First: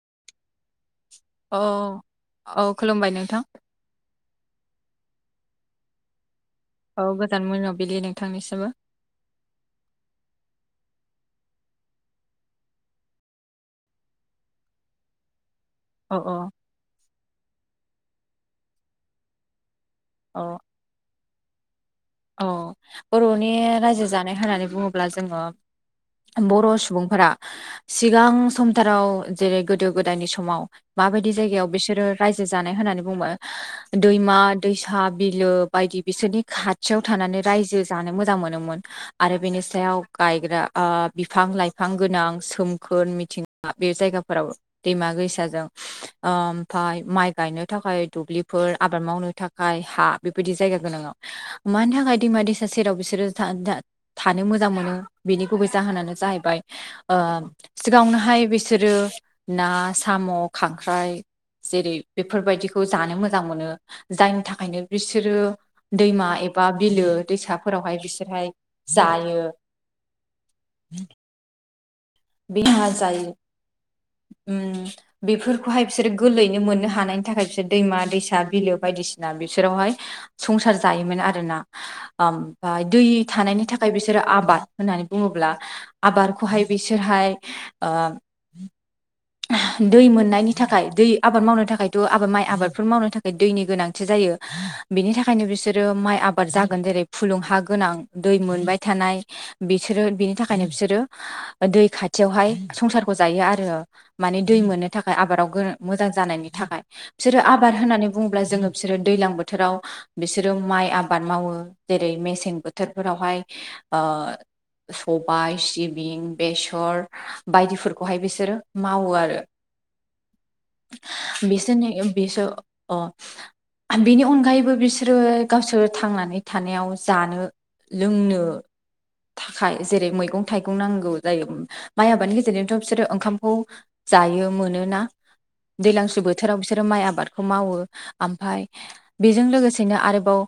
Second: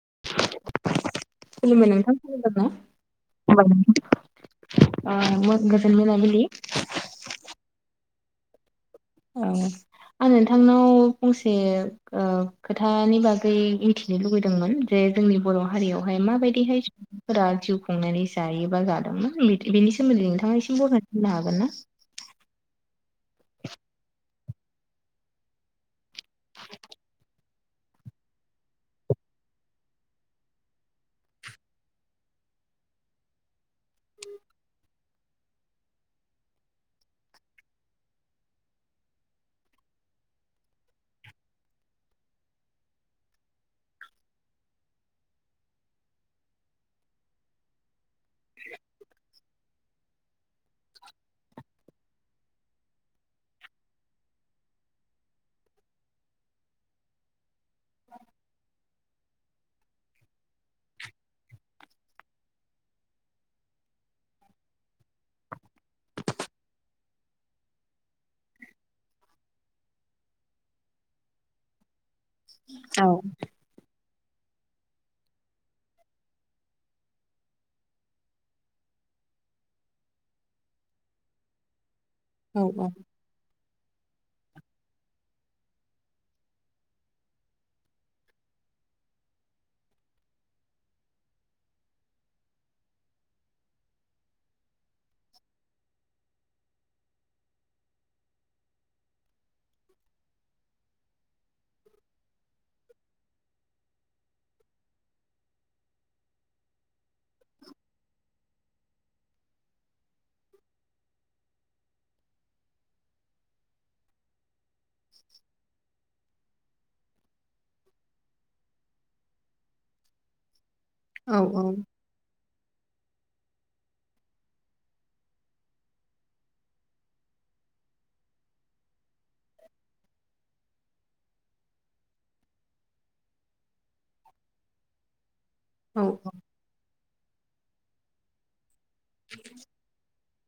[inaudible] औ खुलुमबाय नोंथां खोनादोंबा? औ खुलुमबाय नोंथां [unintelligible] ओ मो गोजोन मोनाबिलि औ गोजोन मोनाबिलि नोंथांनिसिमबो। औ। आं नोंथांनाव फंसे ओ खोथानि बागै मिन्थिनो लुुबैदोंमोन जे जोंनि बर' औ हारियावहाय माबायदिहाय सुबुंफोरा जिउ खुंनानै जायोबा जादोंमोन मिथि बिनि सोमोन्दै औ नोंथाङा एसे बरनायना होनो हागोन ना? औ बर'नि रायजो जानाय होननानै बुङोब्ला जोङो बर' सुबुंफोरा [inaudible] सिगां समथाराव जेरै गोदो गोदायनि समाव माबायदि जायगायाव बिसोरो रायजो जानाय हो होननानै बुंङोबा दैमा दैसा बिलो बायदि बिसोरनि खा खाथियाव थानानै रायजो जानो मोजां मोनोमोन आरो बेनि सायाव गायग्रा ओ बिफां लाइ बिफां गोनां सोमखोर मिथिंगा बे जायगाफोराव दैमा दैसाजों ओम फाय माइ गायनो थाखाय दुब्लिफोर आबाद मावनो थाखाय हा बेबायदि जायगा गोनांआव। मानि थाखाय दैमा दैसा सेराव बिसोरो था-था-थानो मोजां मोनो बिनि गुबै जाहोनानो जाहैबाय ओ सिगाङावनोहाय बिसोरो ना साम' खांख्राइ जेरै बेफोरबायदिखौ जानो मोजां मोनो जायनि थाखायनो बिसोरो दैमा ए बा बिलो दैसाफोरावहाय बिसोरहाय जायो। [inaudible] बे हा औ जायो। उम बेफोरखौहाय बिसोरो गोरलैयैनो मोननो हानायनि थाखाय बिसोर दैमा दैसा बिलो बायदिसिना बिसोरावहाय संसार जायोमोन आरोना। औ ओमफाय औ दै थानायनि थाखाय बिसोरो आबाद होननानै बुङोब्ला आबादखौहाय बिसोर। बिसोरहाय। ए दै मोननायनि थाखाय दै आबाद मावनो थाखायथ' आबाद माइ आबादफोर मावनो थाखाय दैनि गोनांथि जायो। बिनि थाखायनो बिसोरो माइ आबाद जागोन जेरै फुलुं हा गोनां दै मोनबाय थानाय। बिसोरो बिनि थाखायनो बिसोरो दै खाथियावहाय संसारखौ जायो आरो। माने दै मोननो थाखाय आबादाव मोजां जानायनि थाखाय बिसोरो आबाद होननानै बुङोब्ला जोङो बिसोरो दै। दैलां बोथोराव बिसोरो माइ आबाद मावो जेरै मेसें बोथोरफोरावहाय। सबाय, सिबिं, बेसर बायदिफोरखौहाय बिसोरो। मावो आरो औ बिसोरनि बिसोर। अ। बेनि अनगायैबो बिसोरो गावसोर थांनानै थानायाव जानो। लोंनो। थाखाय जेरै मैगं-थाइगं नांगौ जायो माइ आबादनि गेजेरजोंथ' बिसोर ओंखाम। खौ जायो मोनोना औ दैज्लांसु बोथोराव बिसोरो माइ आबादखौ मावो। ओमफफ्राय बेजों लोगोसेनो आरोबाव।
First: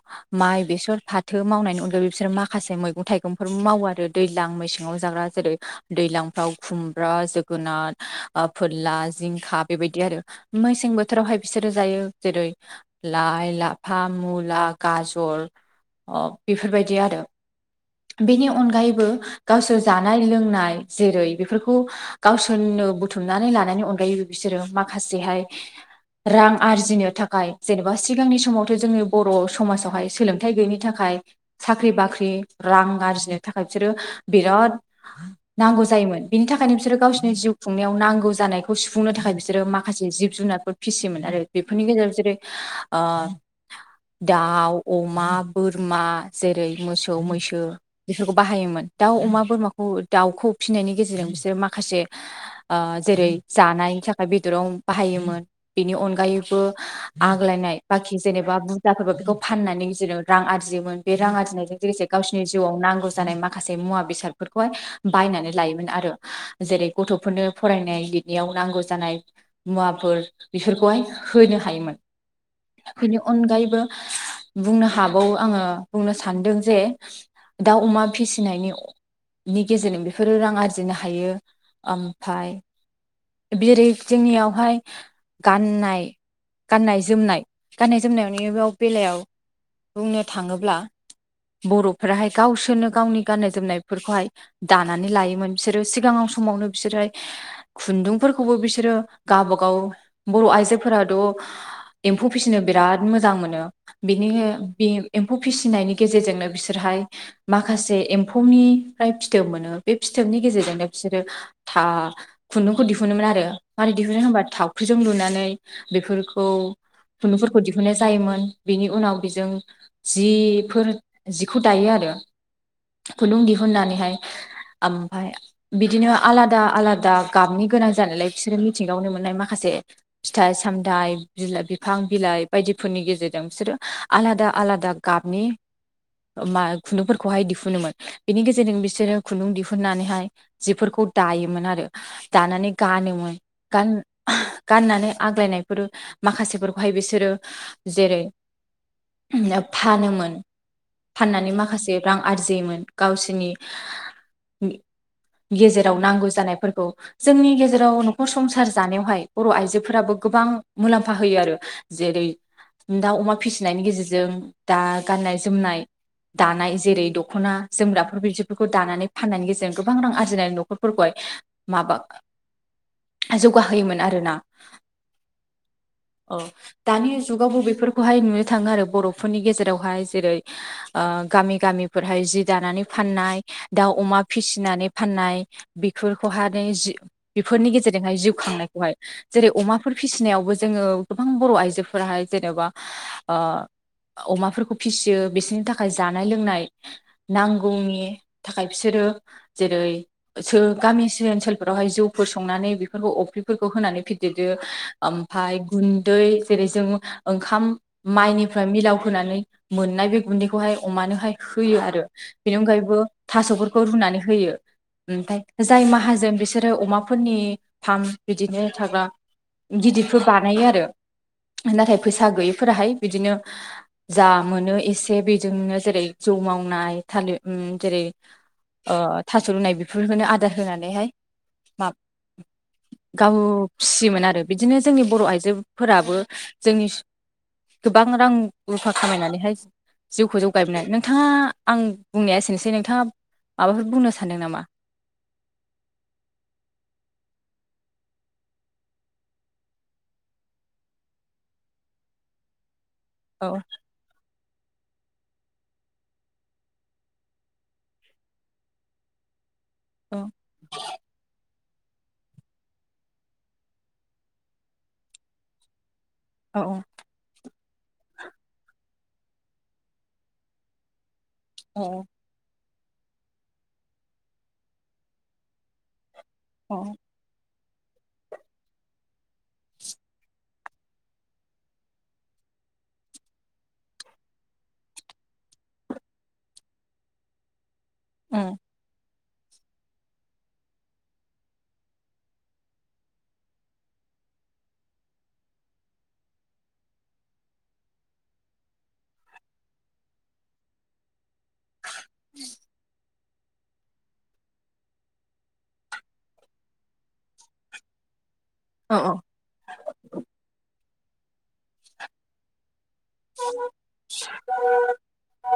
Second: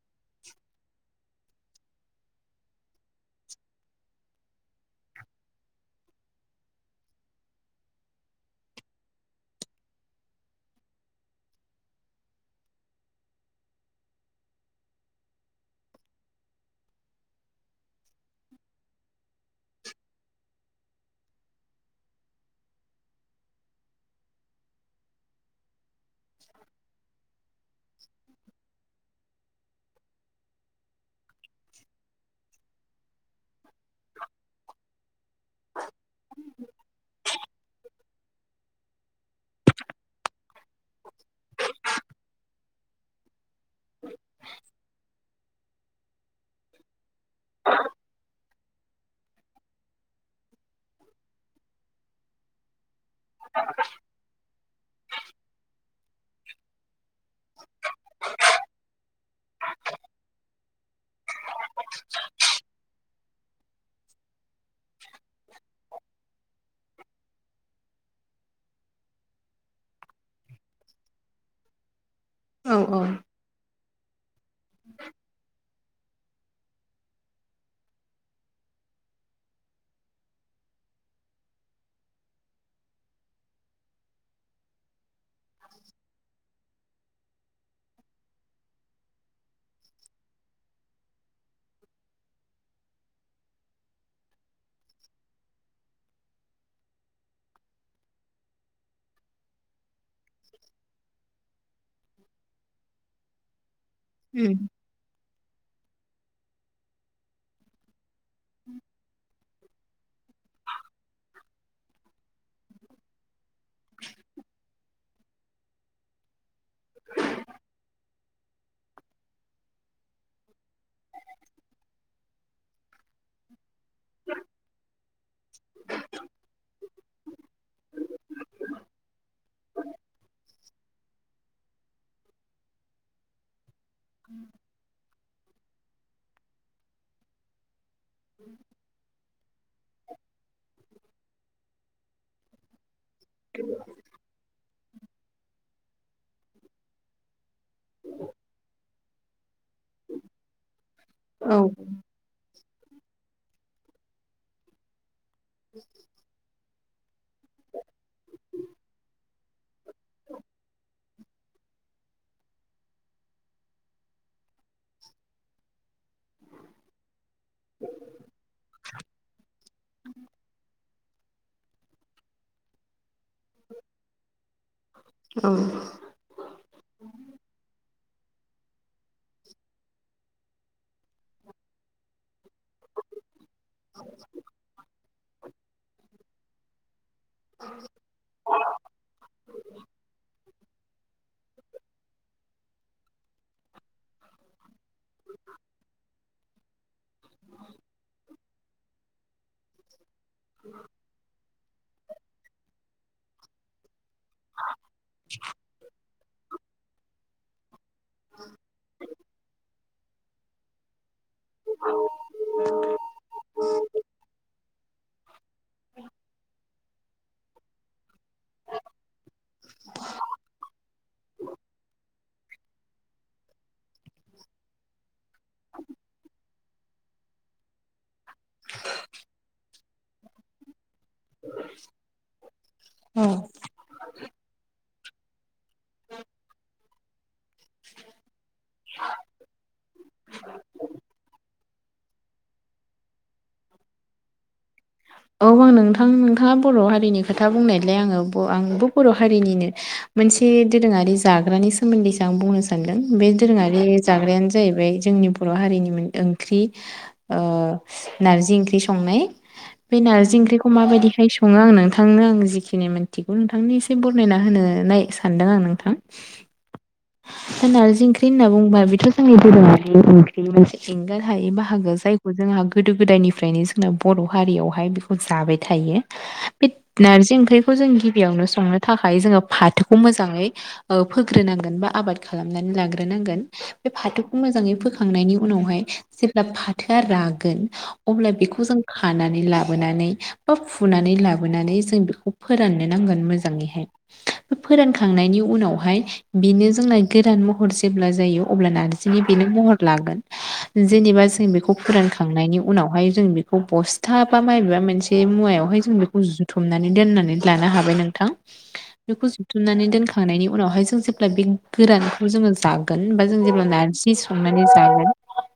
माइ, बेसर, फाथो मावनायनि अनगायै बिसोर माखासे मैगं थाइगंफोर मावो आरो दैज्लां मैसेङाव। जां जेरे दैलांफ्राव खुमब्रा। जोगुनार फोरला जिंखा बेबायदि आरो मेसें बोथोरावहाय बिसोरो जायो जेरै। लाइ लाफा, मुला, गाजर। अ बेफोरबायदि आरो। बेनि अनगायैबो गावसोर जानाय लोंनाय जेरै बेफोरखौ। गावसोरनो बुथुमनानै लानायनि अनगायैबो बिसोरो माखासेहाय। रां आरजिनो थाखाय जेनेबा सिगांनि समावथ' जोंनि बर' समाजावहाय सोलोंथाइ गैयिनि थाखाय। साख्रि बाख्रि रां आरजिनो थाखाय बिसोरो बिराद नांगौ। जायोमोन बिनि थाखायनो बिसोरखौ। गावसोरनि जिउ खुंनायाव नांगौ जानायखौ सुफुंनो थाखाय बिसोरो माखासे जिब जुनारफोर फिसियोमोन आरो बेफोरनि गेजेराव। जेरोय औ। दाउ, अमा, बोरमा जेरै मोसौ, मैसो बेफोरखौ बाहायोमोन। दाउ, अमा, बोरमाखौ दाउखौ फिसिनायनि गेजेरजों बिसोरो माखासे। जेरै जानायनि थाखाय बेदराव बाहायोमोन बेनि अनगायैबो आग्लायनाय बा। जेनेबा। जाबो बेखौ फाननानै गेजेराव रां आरजियोमोन बे रां आरजिनायजों लोगोसे गावसिनि जिउआव नांगौ जानाय माखासे। मुवा बेसादफोरखौहाय बायनानै लायोमोन आरो। जेरै गथ'फोरनो फरायनाय लिरनायाव नांगौ जानाय मुवाफोर बेफोरखौहाय होनो। हायोमोन औ औ बेनि अनगायैबो। बुंनो हाबाव आङो बुंनो सानदों जे दाउ, अमा फिसिनायनि। नि गेजेरजों बेफोरो रां आरजिनो हायो। ओमफाय जेरै जोंनियावहाय। गाननाय। गाननाय जोमनाय गाननाय जोमनाय बेयाव बेलायाव बुंनो थाङोब्ला। बर'फोराहाय गावसोरनो गावनि गाननाय जोमनायफोरखौहाय दानानै लायोमोन बिसोरो सिगाङाव सम। समावनो बिसोरहाय खुन्दुंफोरखौबो बिसोरो गावबागाव बर' आइजोफोराथ' एम्फौ फिसिनो बिराद मोजां मोनो बेनि उम एम्फौ फिसि। फिनायनि गेजेरजोंनो बिसोरहाय माखासे एम्फौनिफ्राय फिथोब मोनो बे फिथोबनि गेजेरजोंनो। बिसोरो था खुन्दुंखौ दिहुनोमोन आरो मारै दिहुनो होनबा थावख्रिजों लुनानै। बेफोरखौ खुन्दुंफोरखौ दिहुननाय जायोमोन बेनि उनाव बेजों जिफोर जिखौ दायो आरो। खुन्दुं दिहुननानै हाय ओमफ्राय बिदिनो आलादा आलादा गाबनि गोनां जानायलाय बिसोरो मिथिंगायावनो मोननाय माखासे फिथाइ सामथाइ बिलाइ बिफां बिलाइ बायदिफोरनि गेजेरजों बिसोरो आलादा आलादा गाबनि मा खुन्दुंफोरखौहाय दिहुनोमोन। बिनि गेजेरजों बिसोरो खुन्दुं दिहुननानैहाय जिफोरखौ दायोमोन आरो दानानै गानोमोन गान गाननानै आग्लायनायफोर माखासेफोरखौहाय बिसोरो जेरै फानोमोन। फाननानै औ माखासे रां आरजियोमोन गावसिरनि गेजेराव नांगौ जानायफोरखौ जोंनि गेजेराव न'खर संसार जानायावहाय बर' आइजोफोराबो गोबां मुलाम्फा होयो आरो जेरै दा अमा फिसिनायनि गेजेरजों दा गाननाय जोमनाय दानाय जेरै दख'ना जोमग्राफोर बिदिफोरखौ दानानै फाननायनि गेजेरजों गोबां रां आरजिनाय न'खर। फोरखौहाय माबा जौगाहोयोमोन आरोना। औ औ दानि जुगावबो बेफोरखौहाय नुनो थाङो आरो बर'फोरनि गेजेरावहाय जेरै गामि गामिफोरहाय जि दानानै फाननाय दाउ अमा फिसि फिसिनानै फाननाय बेफोरखौहाय न बेफोरनि गेजेरजोंहाय जिउ खांनायखौहाय जेरै अमाफोर फिसिनायावबो जोङो गोबां बर' आइजोफोराहाय जेनेबा अमाफोरखौ फिसियो बिसोरनि थाखाय जानाय लोंनाय नांगौनि थाखाय बिसोरो रो जेरै सो गामि ओनसोल ओमफाय गुन दै जेरै जों ओंखाम माइनिफ्राय मिलाव होनानै मोननाय बे गुन्दैखौहाय अमानोहाय होयो आरो बेनि अनगायैबो थास'फोरखौ रुनानै होयो। ओमफ्राय जाय माहाजोन बिसोरो अमाफोरनि फार्म बिदिनो थाग्रा गिदिरखौ बानायो आरो। नाथाय फैसा गैयैफोराहाय बिदिनो जा मोनो एसे बेजोंनो जेरै जौ मावनाय थालिर जेरै थास' होनुनाय बेफोरखौनो आदार होनानैहाय मा औ गाव फिसियोमोन आरो बिदिनो जोंनि बर' आइजोफोराबो जोंनि गोबां रां रुफा खामायनानैहाय जिउखौ जौगायबोनो नोंथाङा आं बुंनाया एसेनोसै नोंथाङा माबाफोर बुंनो सानदों नामा? औ आं नोंथां नोंथाङा बर' हारिनि खोथा बुंनायलाय आङो आंबो बर' हारिनिनो मोनसे दोरोङारि जाग्रानि सोमोन्दैसो आं बुंनो सानदों बे औ दोरोङारि जाग्रायानो जाहैबाय जोंनि बर' हारिनि ओंख्रि ओ नारजि ओंख्रि संनाय। बे औ नारजिओंख्रिखौ माबायदिहाय संङो आंनो नोंथांनो आं जिखिनि मोनथिगौ नोंथांनि एसे बरनायना होनोनाय सानदों आं नोंथां। औ दा नारजि ओंख्रि होनना बुंब्ला बेथ' जोंनि दोरोंआरि ओंख्रि मोनसे एंगार हायै बाहागो औ जायखौ जोंहा गोदो गोदायनिफ्रायनो जोंना बर' हारियावहाय बेखौ जाबाय थायो। बे औ नारजि ओंख्रि जों गिबियावनो संनो थाखाय जोङो फाथोखौ मोजाङै फोग्रोनांगोन बा आबाद खालामनानै लाग्रोनांगोन बे फाथोखौ मोजाङै फोखांनायनि उनावहाय जेब्ला फाथोआ रागोन अब्ला बेखौ जों खानानै लाब बोनानै बा फुनानै लाबोनानै जों बेखौ फोराननो नांगोन मोजाङैहाय। फोरानखांनायनि उनावहाय बेनो जोंना गोरान महर जेब्ला जायो अब्ला नारजिनि बेनो मर महर लागोन जेनिबा जों बेखौ फोरानखांनायनि उनाव बस्था बा मायबा मोनसे मुवायावहाय जों बेखौ जुथुमनानै दोननानै लानो हाबाय नोंथां। औ बेखौ जुथुमनानै दोनखांनायनि उनावहाय जों जेब्ला बे गोरानखौ जोङो जागो गोन बा जों जेब्ला नारजि सनानै जागोन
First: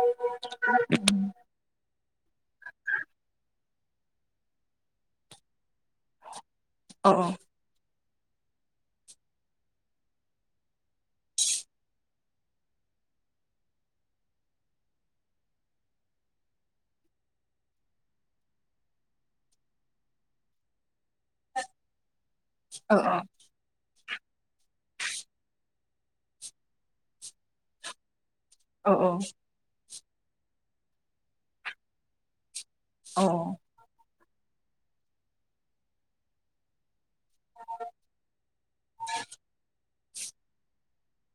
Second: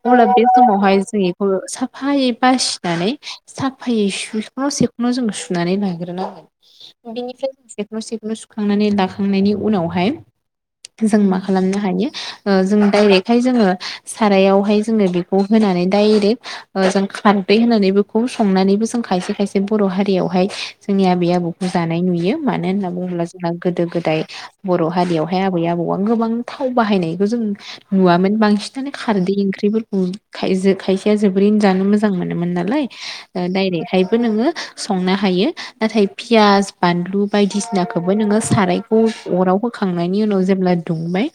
अब्ला बे समावहाय जों बेखौ‌ सा साफायै बासिनानै साफायै सुखनाव सेखनाव जों सुनानै ला ग्रो नोंगोन औ बेनिफ्राय जों सेखन सेखन सुखांनानै लाखांनायनि उनावहाय। जों मा खालामनो हायो जों डाइरेक्टहाय जोङो सारायावहाय जोङो बेखौ होनो होननानै डायरेक ओ जों खारदै होनानैबो ब खौ संनानैबो जों खायसे खायसे बर' हारियावहाय जोंनि आबै आबौखौ जानाय नुयो। मानो होनना बुङोब्ला जोंहा गोदो गोदाय। बर' हारियावहाय आबै आबौआ गोबां थाव बाहायनायखौ जों नुवामोन। बांसिनानो खारदै ओंख्रिफोरखौ खायजो खायसेया जोबोरैनो जानो मोजां मोनोमोन नालाय। ओ डायरेक्हायबो नोङो संनो हायो नाथाय पियास बानलु बायदिसिनाखौबो नोङो सारायखौ अराव होखांनायनि उनाव जेब्ला दुंबाय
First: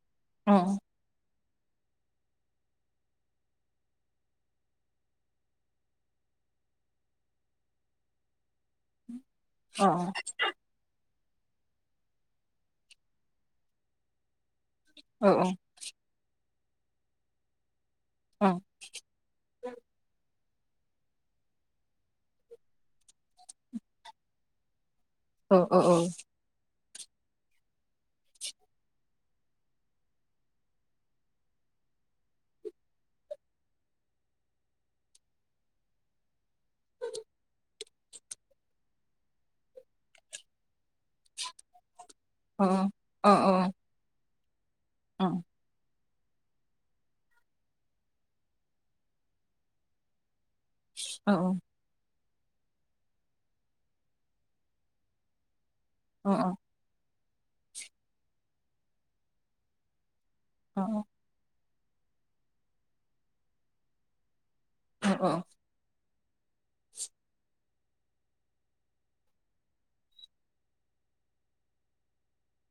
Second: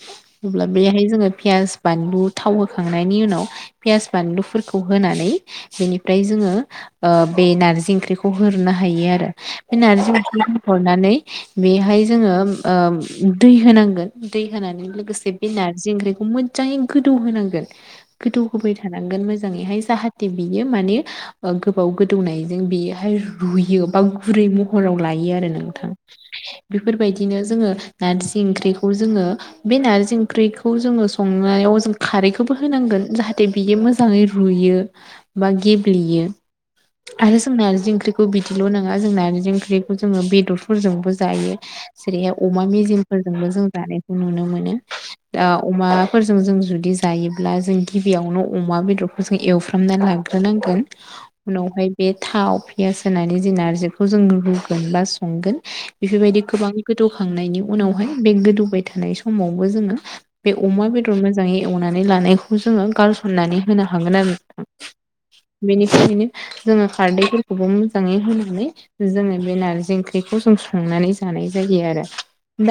अब्ला बेहाय जोङो। पियास बानलु थाव होखांनायनि उनाव पियास बानलुफोरखौ होनानै बेनिफ्राय जोङो ओ बे नार्जि ओंख्रिखौ होननो हायो आरो बे नारजि ओंख्रि होहरनानै बेहाय जोङोम ओ दै होनांगोन दै होनानै अ लोगोसे बे नारजि ओंख्रिखौ मोजाङै गोदौ होनांगोन। गोदौ होबाय थानांगोन मोजाङैहाय जाहाथे बियो माने ओ गोबाव गोदौनायजों बेहाय रुयो बा गुरै महराव लाय आरो नोंथां। बेफोरबायदिनो जोङो नारजि ओंख्रिखौ जोङो बे नारजि ओंख्रिखौ जोङो संनायाव याव खारैखौबो होनांगोन जाहाथे बियो मोजांयै रुयो बा गेब ल्बेयो। आरो जों नारजि ओंख्रिखौ बिदिल' नङा जों नारजि ओंख्रिखौ जोङो बेदरफोरजोंबो जायो। जेरैहाय अमा अ मेजेमफोरजोंबो जों जानायखौ नुनो मोनो दा अमा फोरजों जों जुदि जायोब्ला जों गिबियावनो अमा बेदरखौ जों एवफ्रामनानै लाग्रोनांगोन। उनावहाय बे थाव पियास होनानै जे नारजिखौ जों रुगोन बा संगोन बेफोरबायदि गोबां गोदौ खांनायनि उनावहाय बे गोदौबाय थानाय समावबो जोङो बे अमा बेदर मोजाङै एवनानै लानायखौ जोङो गारसननानै होनो हागोन आरो नोंथां। अ अ। बेनिखायनो जोङो खारदैफोरखौबो मोजाङै होनानै जोङो बे नारजि ओख्रिखौ जों संनानै जानाय जायो आरो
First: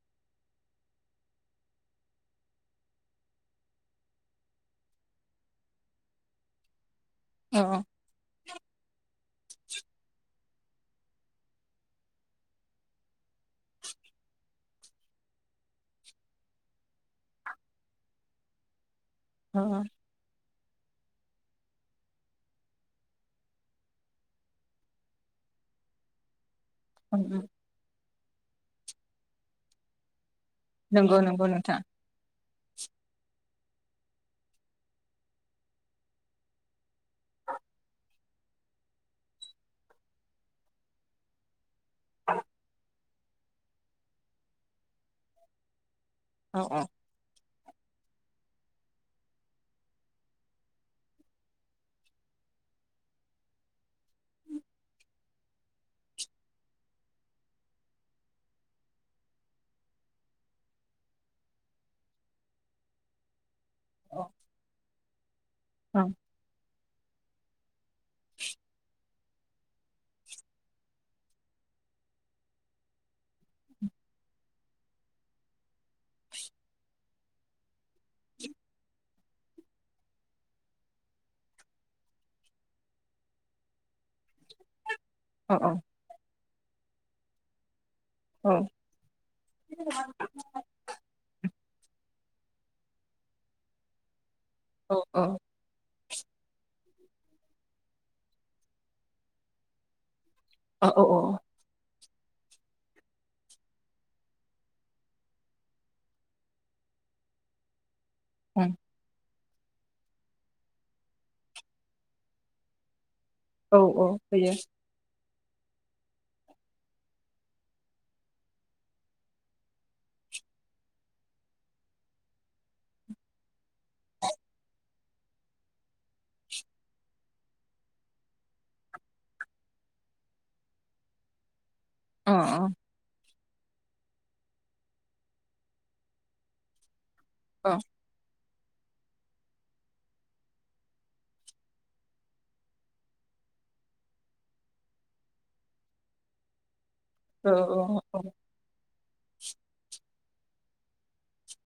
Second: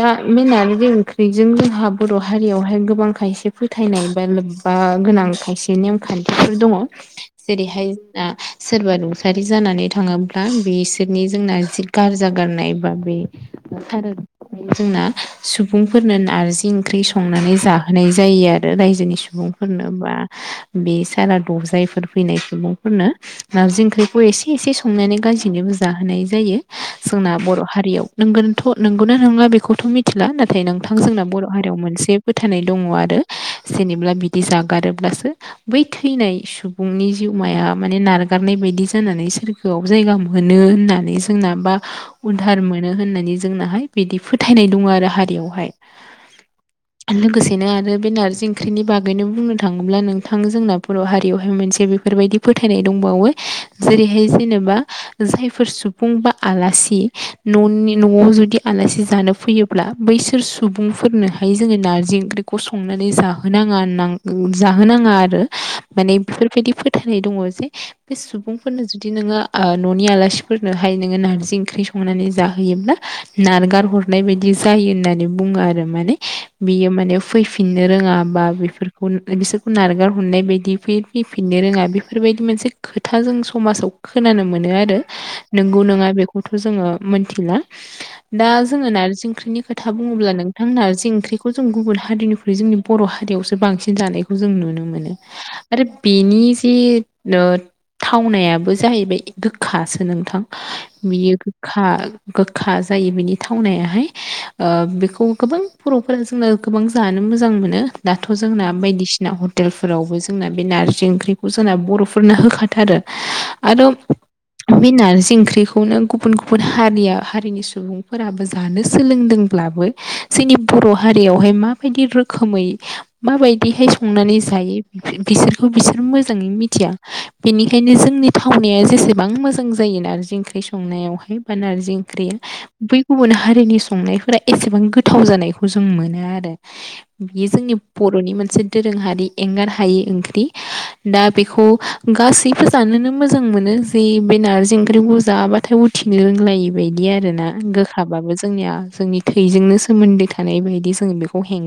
दा बे नारजि ओंख्रिजों जोंहा बर' हारियावहाय गोबां खायसे फोथायनाय बा लोब्बा गोनां खायसे नेमखान्थिफोर दङ। जेरैहाय जोंना सोरबा रुंसारि जानानै थाङोब्ला बिसोरनि जोंना जि गारजा गारनाय बा बे थारनाय जोंना सुबुंफोरनो नारजि ओंख्रि संनानै जाहोनाय जायो आरो। रो रायजोनि अ सुबुंफोरनो बा बे सारादु जायफोर फैनाय सुबुंफोरनो नारजि ओंख्रिखौ एसे एसे संनानै गासैनोबो जाहोनाय जायो। अ जोंना बर' हारियाव नोंगोनथ' नंगौना नंला बेखौथ' मिथिला नाथ थाय नोंथां नंगौ जोंना बर' नंगौ हारियाव नोंथां मोनसे फोथ थायनाय दङ आरो जेनेब्ला बिदि जागारोब्लासो बै थैनाय सुब बुंनि जिउमाया माने नारगारनाय बायदि जानानै सोरगोआव जायगा मोनो होननानै जोंना बा उधार मोनो होननानै जोंनाहाय बिदि फोथायनाय दङ आरो हारियावहाय। अ औ। बेनो आरो बे नारजि ओंख्रिनि बागैनो बुंनो थाङोब्ला नोंथां जोंना बर' हारियाव ह मोनसे बेफोरबायदि फोथायनाय दंबावो जेरैहाय जेनेबा जायफोर सुबुं बा आलासि न'नि न'आव जुदि आलासि जानो फैयोब्ला बैसोर सुबुंफोरनो ह य जोङो नारजि ओंख्रिखौ संनानै जाहोनाङा जाहोनाङा आरो। ओं। फोरबायदि फोथायनाय दङ जे बे सुबुंफोरनो जुदि नोङो ओ न'नि आलासिफोरनोहाय नोङो नार नारजि ओंख्रि संनानै जाहोयोब्ला नारगार हरनाय बायदि जायो होननानै बुङो आरो माने बियो माने फैफिननो रोङा बा बेफोरखौ बिसोरखौ नारगार हरनाय बायदि फैफिननो रोङा बेफोरबायदि मोनसे खोथा जों समाजाव खोनानो मोनो आरो औ औ नंगौ नङा बेखौथ' जोङो मोनथिला दा जोङो नारजि ओंख्रिनि खोथा बुङोब्ला नोंथां नारजि ओंख्रि खौ जों गुबुन हारिनिख्रुइ जोंनि बर' हारियावसो बांसिन जानायखौ जों नुनो औ मोनो। औ बिनि जे ओ थावनायाबो जाहैबाय गोखासो नोंथां औ बेयो गोखा गोखा जायो बिनि थावनायाहाय ओ बेखौ गोबां बर'फोरा जोंना गोबां जानो मोजां मोन दाथ' जोंना बायदिसिना हटेलफोरावबो जोंना बे नारजि ओंख्रिखौ जोंना बर'फोरनो होखाथारो औ आरो औ होयो बे नारजि ओं ख्रिखौनो गुबुन गुबुन हारि हारिनि सुबुंफोराबो जानो सोलोंदोंब्लाबो जों नि बर' हारियावहाय माबायदि रोखोमै माबायदिहाय संनानै जायो बिसोरखौ बिसोर मोजाङै मिथिया बेनिखायनो जोंनि थावनाया जेसेबां मोजां जायो नारजि ओंख्रि संनायावहाय बा नारजि ओंख्रि अ बै गुबन हा रिनि संनायफोरा एसेबां गोथाव जानायखौ जों मोनो आरो बेयो अ जोंनि बर'नि मोनसे दोरोङारि एंगार हायि ओंख्रि दा बेखौ गासैबो जानोनो मोजां मोनो जे बे नारजि ओंख्रिखौ जाबाथाय उथिंनो रोंलायि बायदि आरो ना औ औ गोखाबाबो जोंनिया जोंनि थैजोंनो सोमोन्दो थानाय बायदि जोंबेखौ हें